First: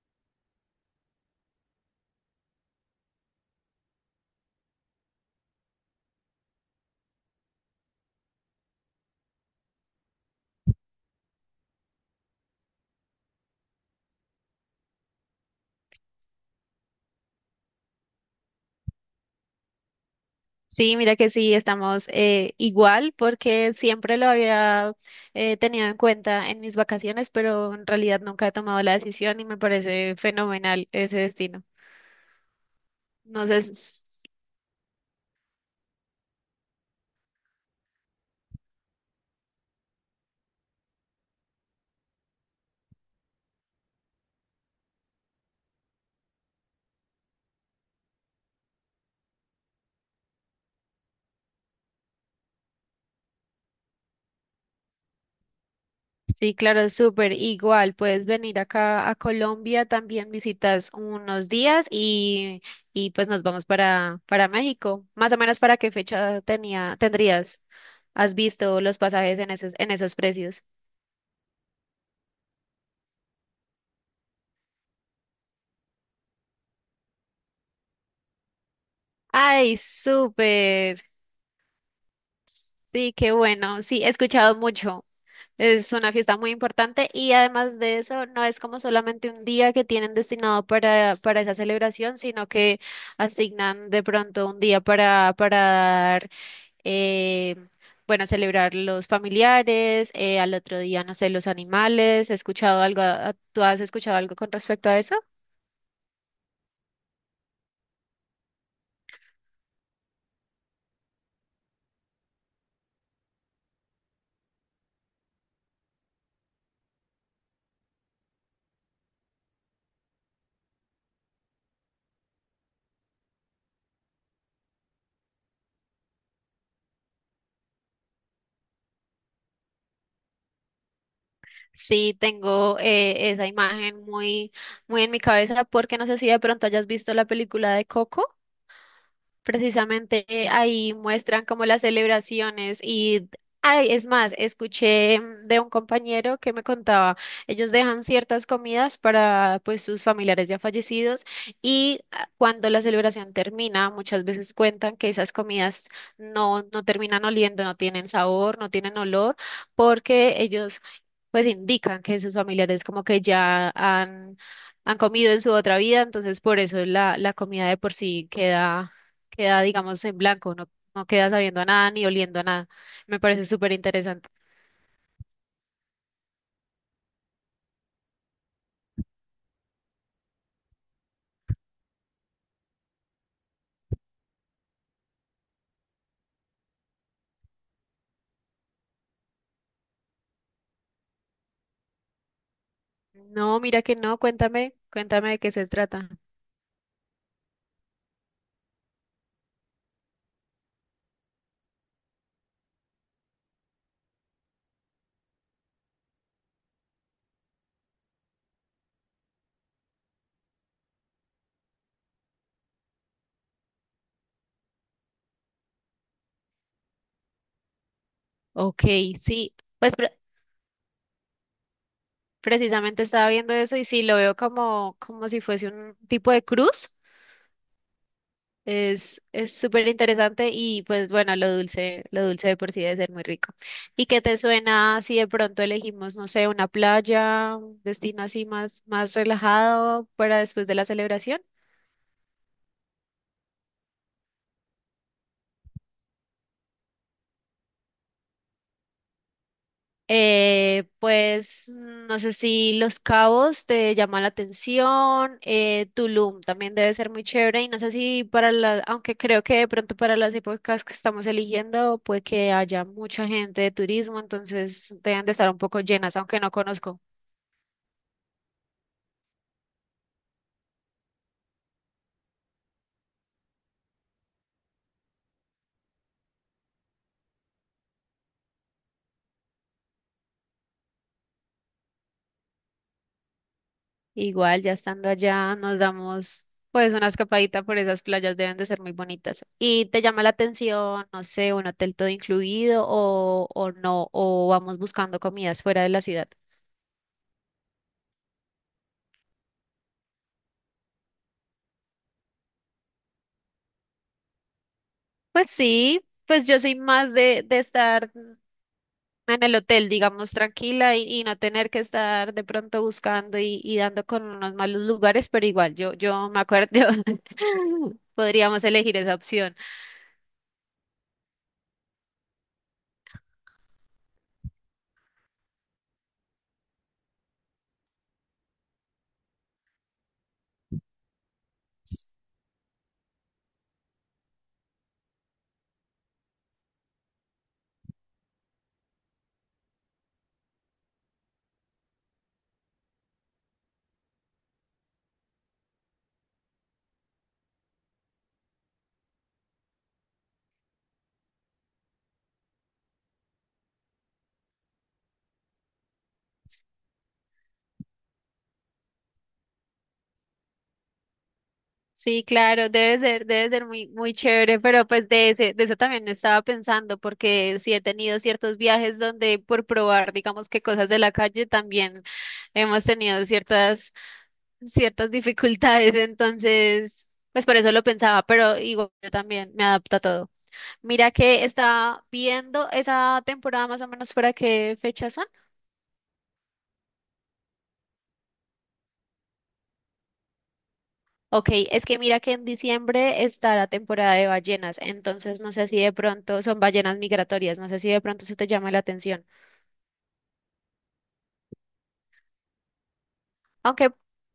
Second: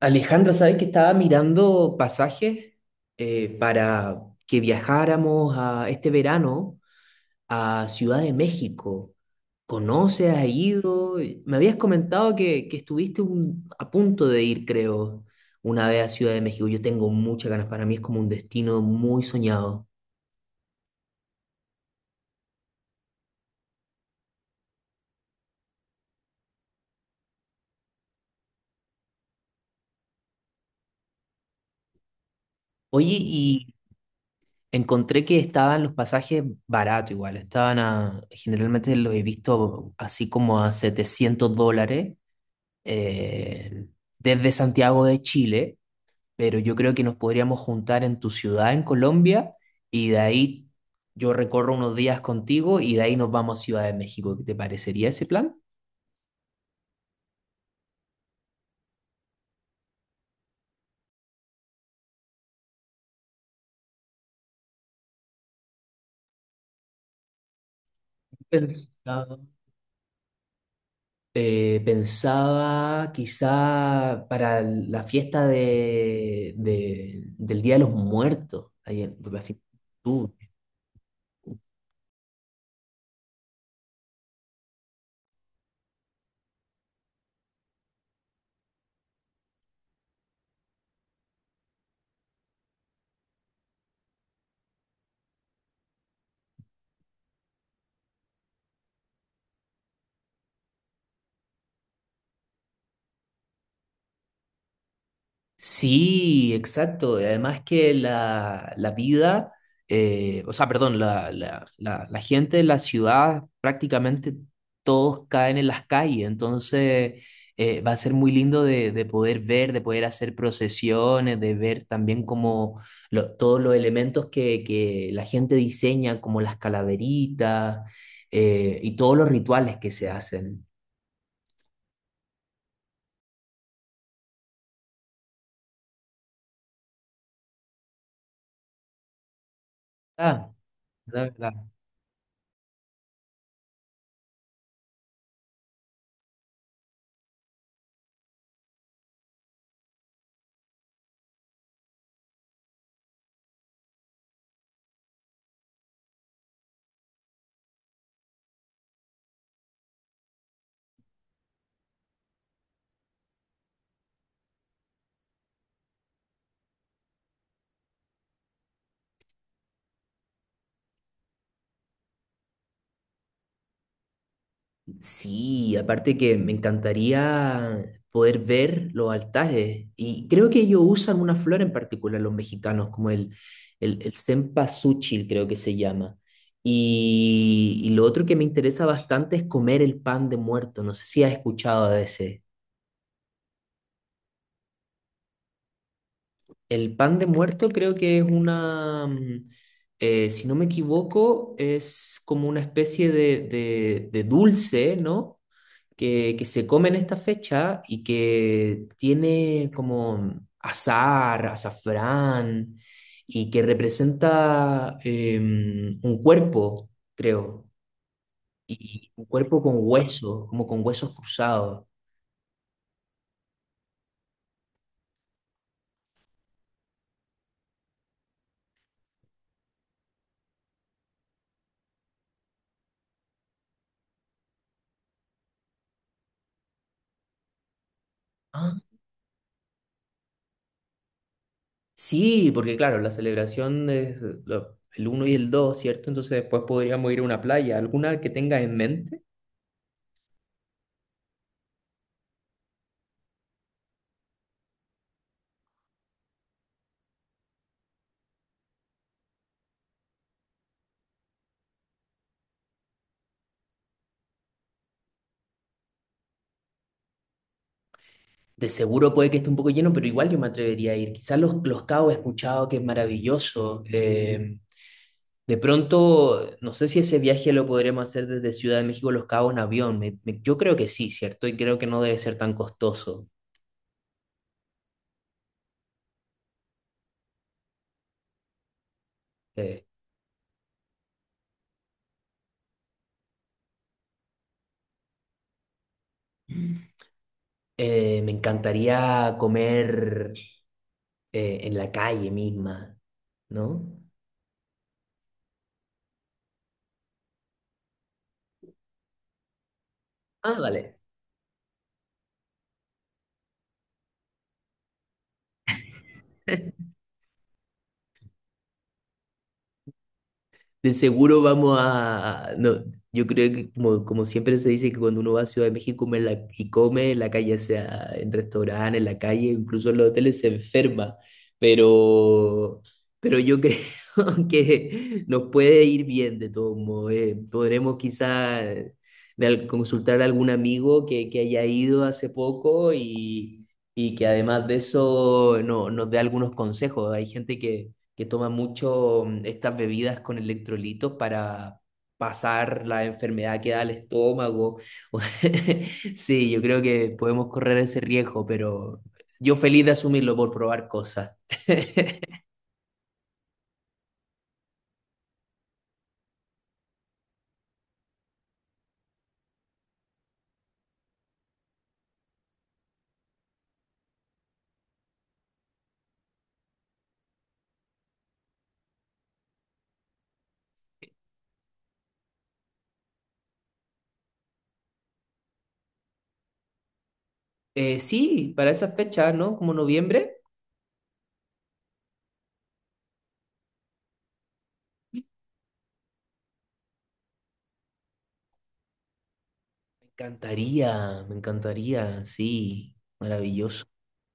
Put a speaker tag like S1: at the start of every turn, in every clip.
S1: Alejandra, ¿sabes que estaba mirando pasajes para que viajáramos a este verano a Ciudad de México? ¿Conoces? ¿Has ido? Me habías comentado que estuviste a punto de ir, creo, una vez a Ciudad de México. Yo tengo muchas ganas, para mí es como un destino muy soñado.
S2: Sí, mira que sí, estamos igual porque siempre lo había tenido en cuenta en mis vacaciones, pero en realidad nunca he tomado la decisión y me parece fenomenal ese destino.
S1: Oye,
S2: No sé,
S1: y encontré que estaban los pasajes baratos igual, generalmente los he visto así como a $700. eh, Desde Santiago de Chile, pero yo creo que nos podríamos juntar en tu ciudad, en Colombia, y de ahí yo recorro unos días contigo y de ahí nos vamos a Ciudad de México. ¿Te parecería ese plan?
S2: sí, claro, es súper igual. Puedes venir acá a Colombia, también visitas unos días y pues nos vamos para México. Más o menos para qué fecha tendrías, has visto los
S1: Pensaba,
S2: pasajes en en esos precios.
S1: pensaba quizá para la fiesta del Día de los Muertos, ahí en, la fiesta.
S2: Ay, súper. Sí, qué bueno. Sí, he escuchado mucho. Es una fiesta muy importante y además de eso, no es como solamente un día que tienen destinado para esa celebración, sino que asignan de pronto un día para dar, eh, bueno, celebrar los familiares, al otro día, no sé, los animales. ¿He escuchado algo? ¿Tú has escuchado algo con respecto a eso?
S1: Sí, exacto. Y Además que la vida, o sea, perdón, la gente de la ciudad prácticamente todos caen en las calles, entonces va a ser muy lindo de poder ver, de poder hacer procesiones, de ver también como todos los elementos que la gente diseña, como las calaveritas y todos los rituales que se hacen.
S2: Sí, tengo esa imagen muy en mi cabeza porque no sé si de pronto hayas visto la película de Coco. Precisamente
S1: Ah,
S2: ahí muestran
S1: verdad.
S2: como las celebraciones y, ay, es más, escuché de un compañero que me contaba, ellos dejan ciertas comidas para pues sus familiares ya fallecidos y ah, cuando la celebración termina, muchas veces cuentan que esas comidas no terminan oliendo, no tienen sabor, no tienen olor, porque ellos pues indican que sus familiares como que ya han comido en su otra vida, entonces por eso la comida de por sí queda, digamos, en blanco, no queda sabiendo a nada ni oliendo a nada. Me parece súper interesante.
S1: Sí, aparte que me encantaría poder ver los altares. Y creo que ellos usan una flor en particular, los mexicanos, como el cempasúchil, creo que se llama. Y lo otro que me interesa bastante es comer el pan de muerto. No sé si has escuchado de ese.
S2: No, mira que no, cuéntame, cuéntame de qué se trata.
S1: El pan de muerto creo que es una, si no me equivoco, es como una especie de dulce, ¿no?, que se come en esta fecha y que tiene como azar, azafrán, y que representa un cuerpo, creo,
S2: Ok,
S1: y un
S2: sí,
S1: cuerpo con
S2: pues
S1: huesos, como con huesos cruzados.
S2: precisamente estaba viendo eso y sí, lo veo como, como si fuese un tipo de cruz. Es súper interesante y pues bueno, lo dulce de por sí debe ser muy rico. ¿Y qué te suena si de pronto elegimos, no sé, una playa, un destino así
S1: Ah,
S2: más, más relajado para después de la celebración?
S1: sí, porque claro, la celebración es el uno y el dos, ¿cierto? Entonces después podríamos ir a una playa, alguna que tengas en mente.
S2: Pues mm, no sé si Los Cabos te llama la atención, Tulum también debe ser muy chévere y no sé si para la, aunque creo que de pronto para las épocas que estamos eligiendo puede que haya mucha gente de turismo, entonces deben de estar un poco llenas, aunque no conozco.
S1: De seguro puede que esté un poco lleno, pero igual yo me atrevería a ir. Quizás los Cabos he escuchado que es maravilloso. De pronto, no sé si ese viaje lo podríamos hacer desde Ciudad de México a Los Cabos en avión. Yo creo que sí, ¿cierto? Y creo que no debe ser tan costoso.
S2: Igual, ya estando allá, nos damos pues una escapadita por esas playas, deben de ser muy bonitas.
S1: Eh,
S2: ¿Y te llama la atención, no sé, un hotel todo incluido o no, o vamos buscando comidas fuera de la ciudad?
S1: me encantaría comer en la calle misma, ¿no?
S2: Pues sí, pues yo soy más de estar en el hotel, digamos,
S1: Ah,
S2: tranquila
S1: vale.
S2: y no tener que estar de pronto buscando y dando con unos malos lugares, pero igual, yo me acuerdo, podríamos elegir esa opción.
S1: De seguro vamos a... No, yo creo que como, como siempre se dice que cuando uno va a Ciudad de México come en la calle, sea en restaurantes, en la calle, incluso en los hoteles, se enferma. Pero, pero yo creo que nos puede ir bien de todos modos. Podremos quizá consultar a algún amigo que haya ido hace poco y que además de eso no, nos dé algunos consejos. Hay gente que toma mucho estas bebidas con electrolitos para pasar la enfermedad que da al estómago. Sí, yo creo que podemos correr ese riesgo, pero yo feliz de asumirlo por probar cosas.
S2: Sí, claro, debe ser muy, muy chévere, pero pues de eso también estaba pensando, porque sí he tenido ciertos viajes donde por probar, digamos que cosas de la calle también hemos tenido ciertas dificultades, entonces, pues por eso lo pensaba, pero igual yo también me adapto a todo. Mira que está viendo esa temporada más o menos para qué fecha son.
S1: Sí, para esas fechas, ¿no? Como noviembre.
S2: Ok, es que mira que en diciembre está la temporada de ballenas,
S1: Me
S2: entonces no sé si de pronto son ballenas migratorias, no sé si de pronto se te llama la atención.
S1: me encantaría, sí, maravilloso.
S2: Aunque,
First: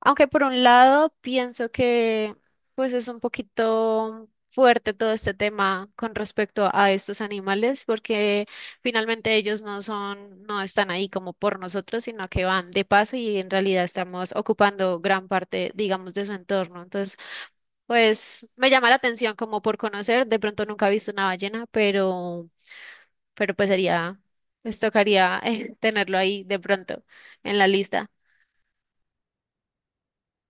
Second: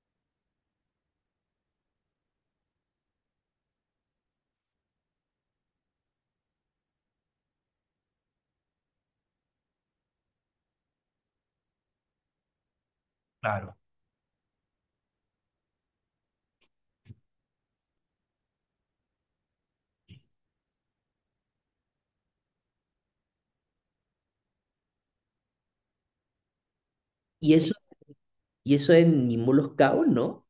S2: Aunque por un lado pienso que pues es un poquito fuerte todo este tema con respecto a estos animales, porque finalmente ellos no son, no están ahí como por nosotros, sino que van de paso y en
S1: Claro.
S2: realidad estamos ocupando gran parte, digamos, de su entorno. Entonces pues me llama la atención como por conocer, de pronto nunca he visto una ballena, pero pues sería, pues tocaría tenerlo ahí de pronto
S1: Y
S2: en la
S1: eso,
S2: lista.
S1: y eso en mismo Los Cabos, ¿no?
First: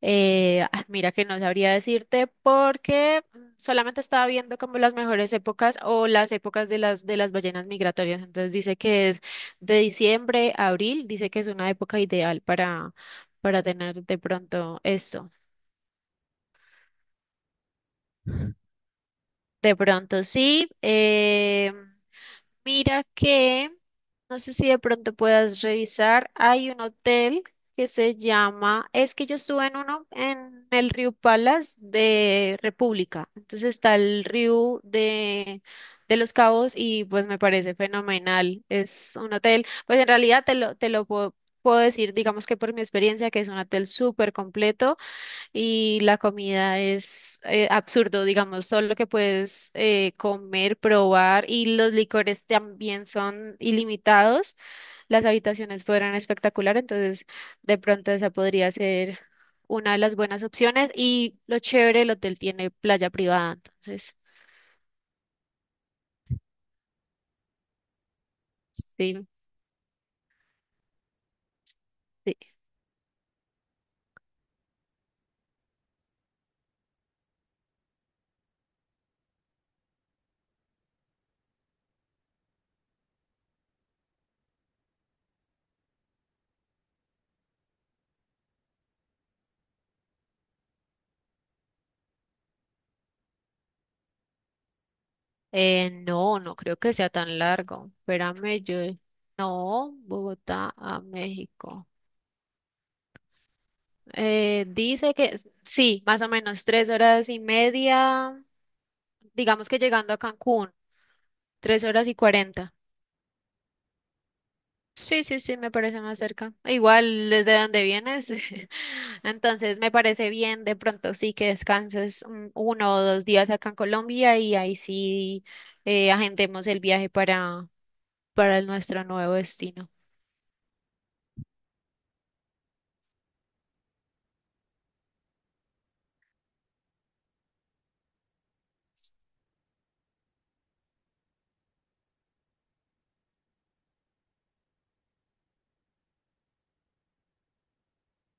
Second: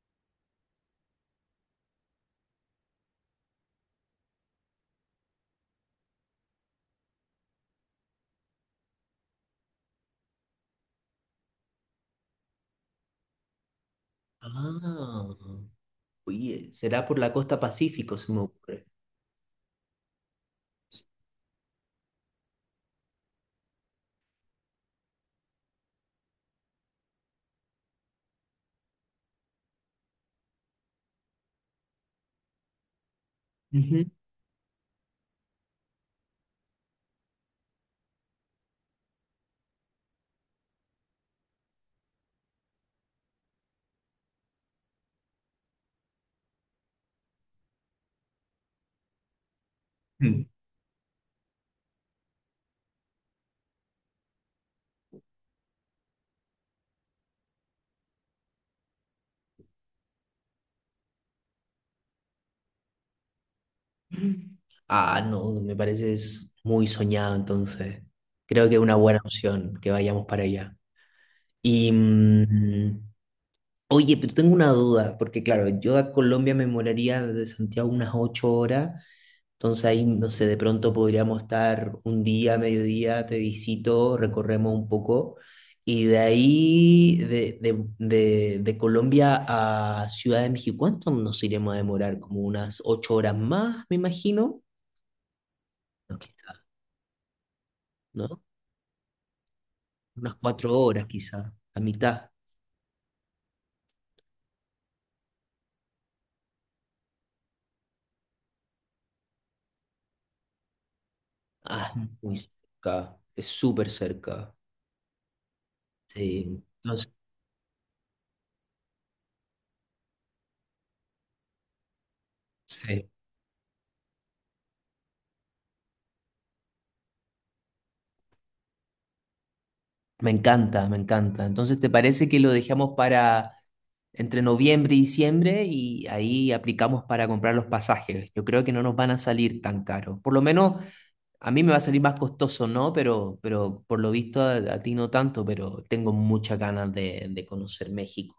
S2: Ah, mira que no sabría decirte porque mm, solamente estaba viendo como las mejores épocas o las épocas de de las ballenas migratorias. Entonces dice que es de diciembre a abril, dice que es una época ideal para tener de pronto
S1: Ah,
S2: esto.
S1: oye, será por la costa Pacífico, se me ocurre.
S2: De pronto sí. Mira que... No sé si de pronto puedas revisar. Hay un hotel que se llama, es que yo estuve en uno en el Río Palas de República. Entonces está el río de Los Cabos y pues me parece fenomenal. Es un hotel, pues en realidad puedo decir, digamos que por mi experiencia, que es un hotel súper completo y la comida es absurdo, digamos, solo que puedes
S1: Ujú.
S2: comer, probar y los licores también son ilimitados. Las habitaciones fueran espectacular, entonces de pronto esa podría ser una de las buenas opciones y lo chévere, el hotel tiene playa privada, entonces
S1: Ah, no, me parece es muy soñado, entonces. Creo que es una buena
S2: sí.
S1: opción que vayamos para allá. Y
S2: Sí.
S1: oye, pero tengo una duda, porque claro, yo a Colombia me moraría desde Santiago unas 8 horas, entonces ahí, no sé, de pronto podríamos estar un día, mediodía, te visito, recorremos un poco, y de ahí, de Colombia a Ciudad de México, ¿cuánto nos iremos a demorar? Como unas 8 horas más, me imagino. Ok.
S2: No, no creo que sea tan largo.
S1: ¿No?
S2: Espérame, yo... No,
S1: Unas
S2: Bogotá
S1: cuatro
S2: a
S1: horas quizá, a
S2: México.
S1: mitad.
S2: Dice que sí, más o menos 3 horas y media, digamos que llegando a Cancún, tres
S1: Ah,
S2: horas
S1: es
S2: y
S1: muy
S2: cuarenta.
S1: cerca, es súper cerca.
S2: Sí, sí, sí, me parece más cerca.
S1: Sí, entonces,
S2: Igual desde donde vienes. Entonces me parece bien de pronto sí que descanses uno o
S1: sí.
S2: 2 días acá en Colombia y ahí sí agendemos el viaje para nuestro nuevo destino.
S1: Me encanta, me encanta. Entonces, ¿te parece que lo dejamos para entre noviembre y diciembre y ahí aplicamos para comprar los pasajes? Yo creo que no nos van a salir tan caros. Por lo menos a mí me va a salir más costoso, ¿no? Pero por lo visto a ti no tanto, pero tengo muchas ganas de conocer México.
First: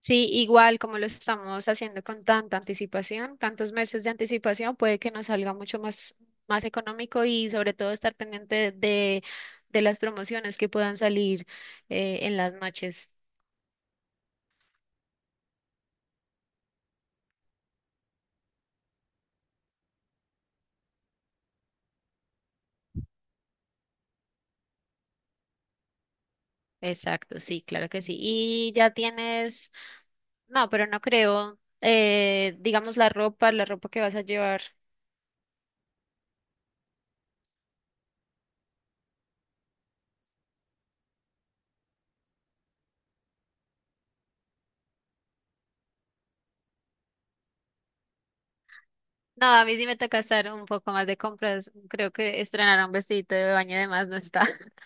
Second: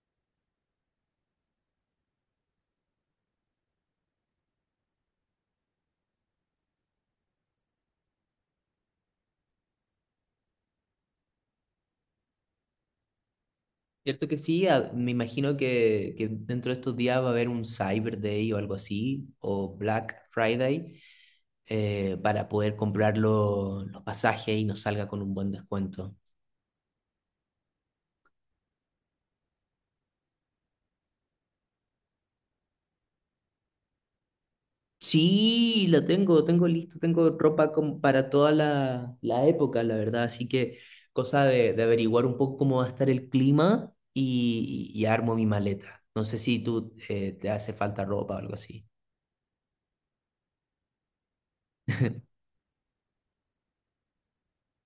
S2: Sí, igual como lo estamos haciendo con tanta anticipación, tantos meses de anticipación, puede que nos salga mucho más, más económico y sobre todo estar pendiente de las promociones que puedan salir en las noches.
S1: Cierto que sí, me imagino que dentro de estos días va a haber un Cyber Day o algo así, o Black Friday, para poder comprar los pasajes y nos salga con un buen descuento.
S2: Exacto, sí, claro que sí. Y ya tienes, no, pero no creo, digamos la ropa que vas a llevar.
S1: Sí, la tengo, tengo listo, tengo ropa como para toda la época, la verdad, así que cosa de averiguar un poco cómo va a estar el clima y armo mi maleta. No sé si tú te hace falta ropa o algo así.
S2: No, a mí sí me toca hacer un poco más de compras. Creo que estrenar un vestidito de baño de más no está.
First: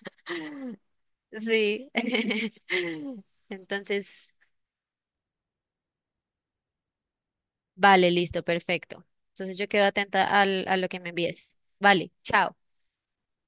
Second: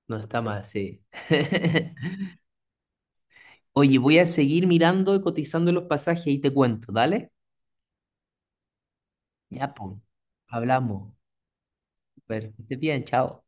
S1: No está mal, sí.
S2: Sí.
S1: Oye, voy a
S2: Entonces,
S1: seguir mirando y cotizando los pasajes y te cuento, ¿dale?
S2: vale, listo, perfecto. Entonces yo
S1: Ya,
S2: quedo
S1: pues.
S2: atenta al, a lo que me
S1: Hablamos.
S2: envíes. Vale,
S1: Pero,
S2: chao.
S1: que estés bien, chao.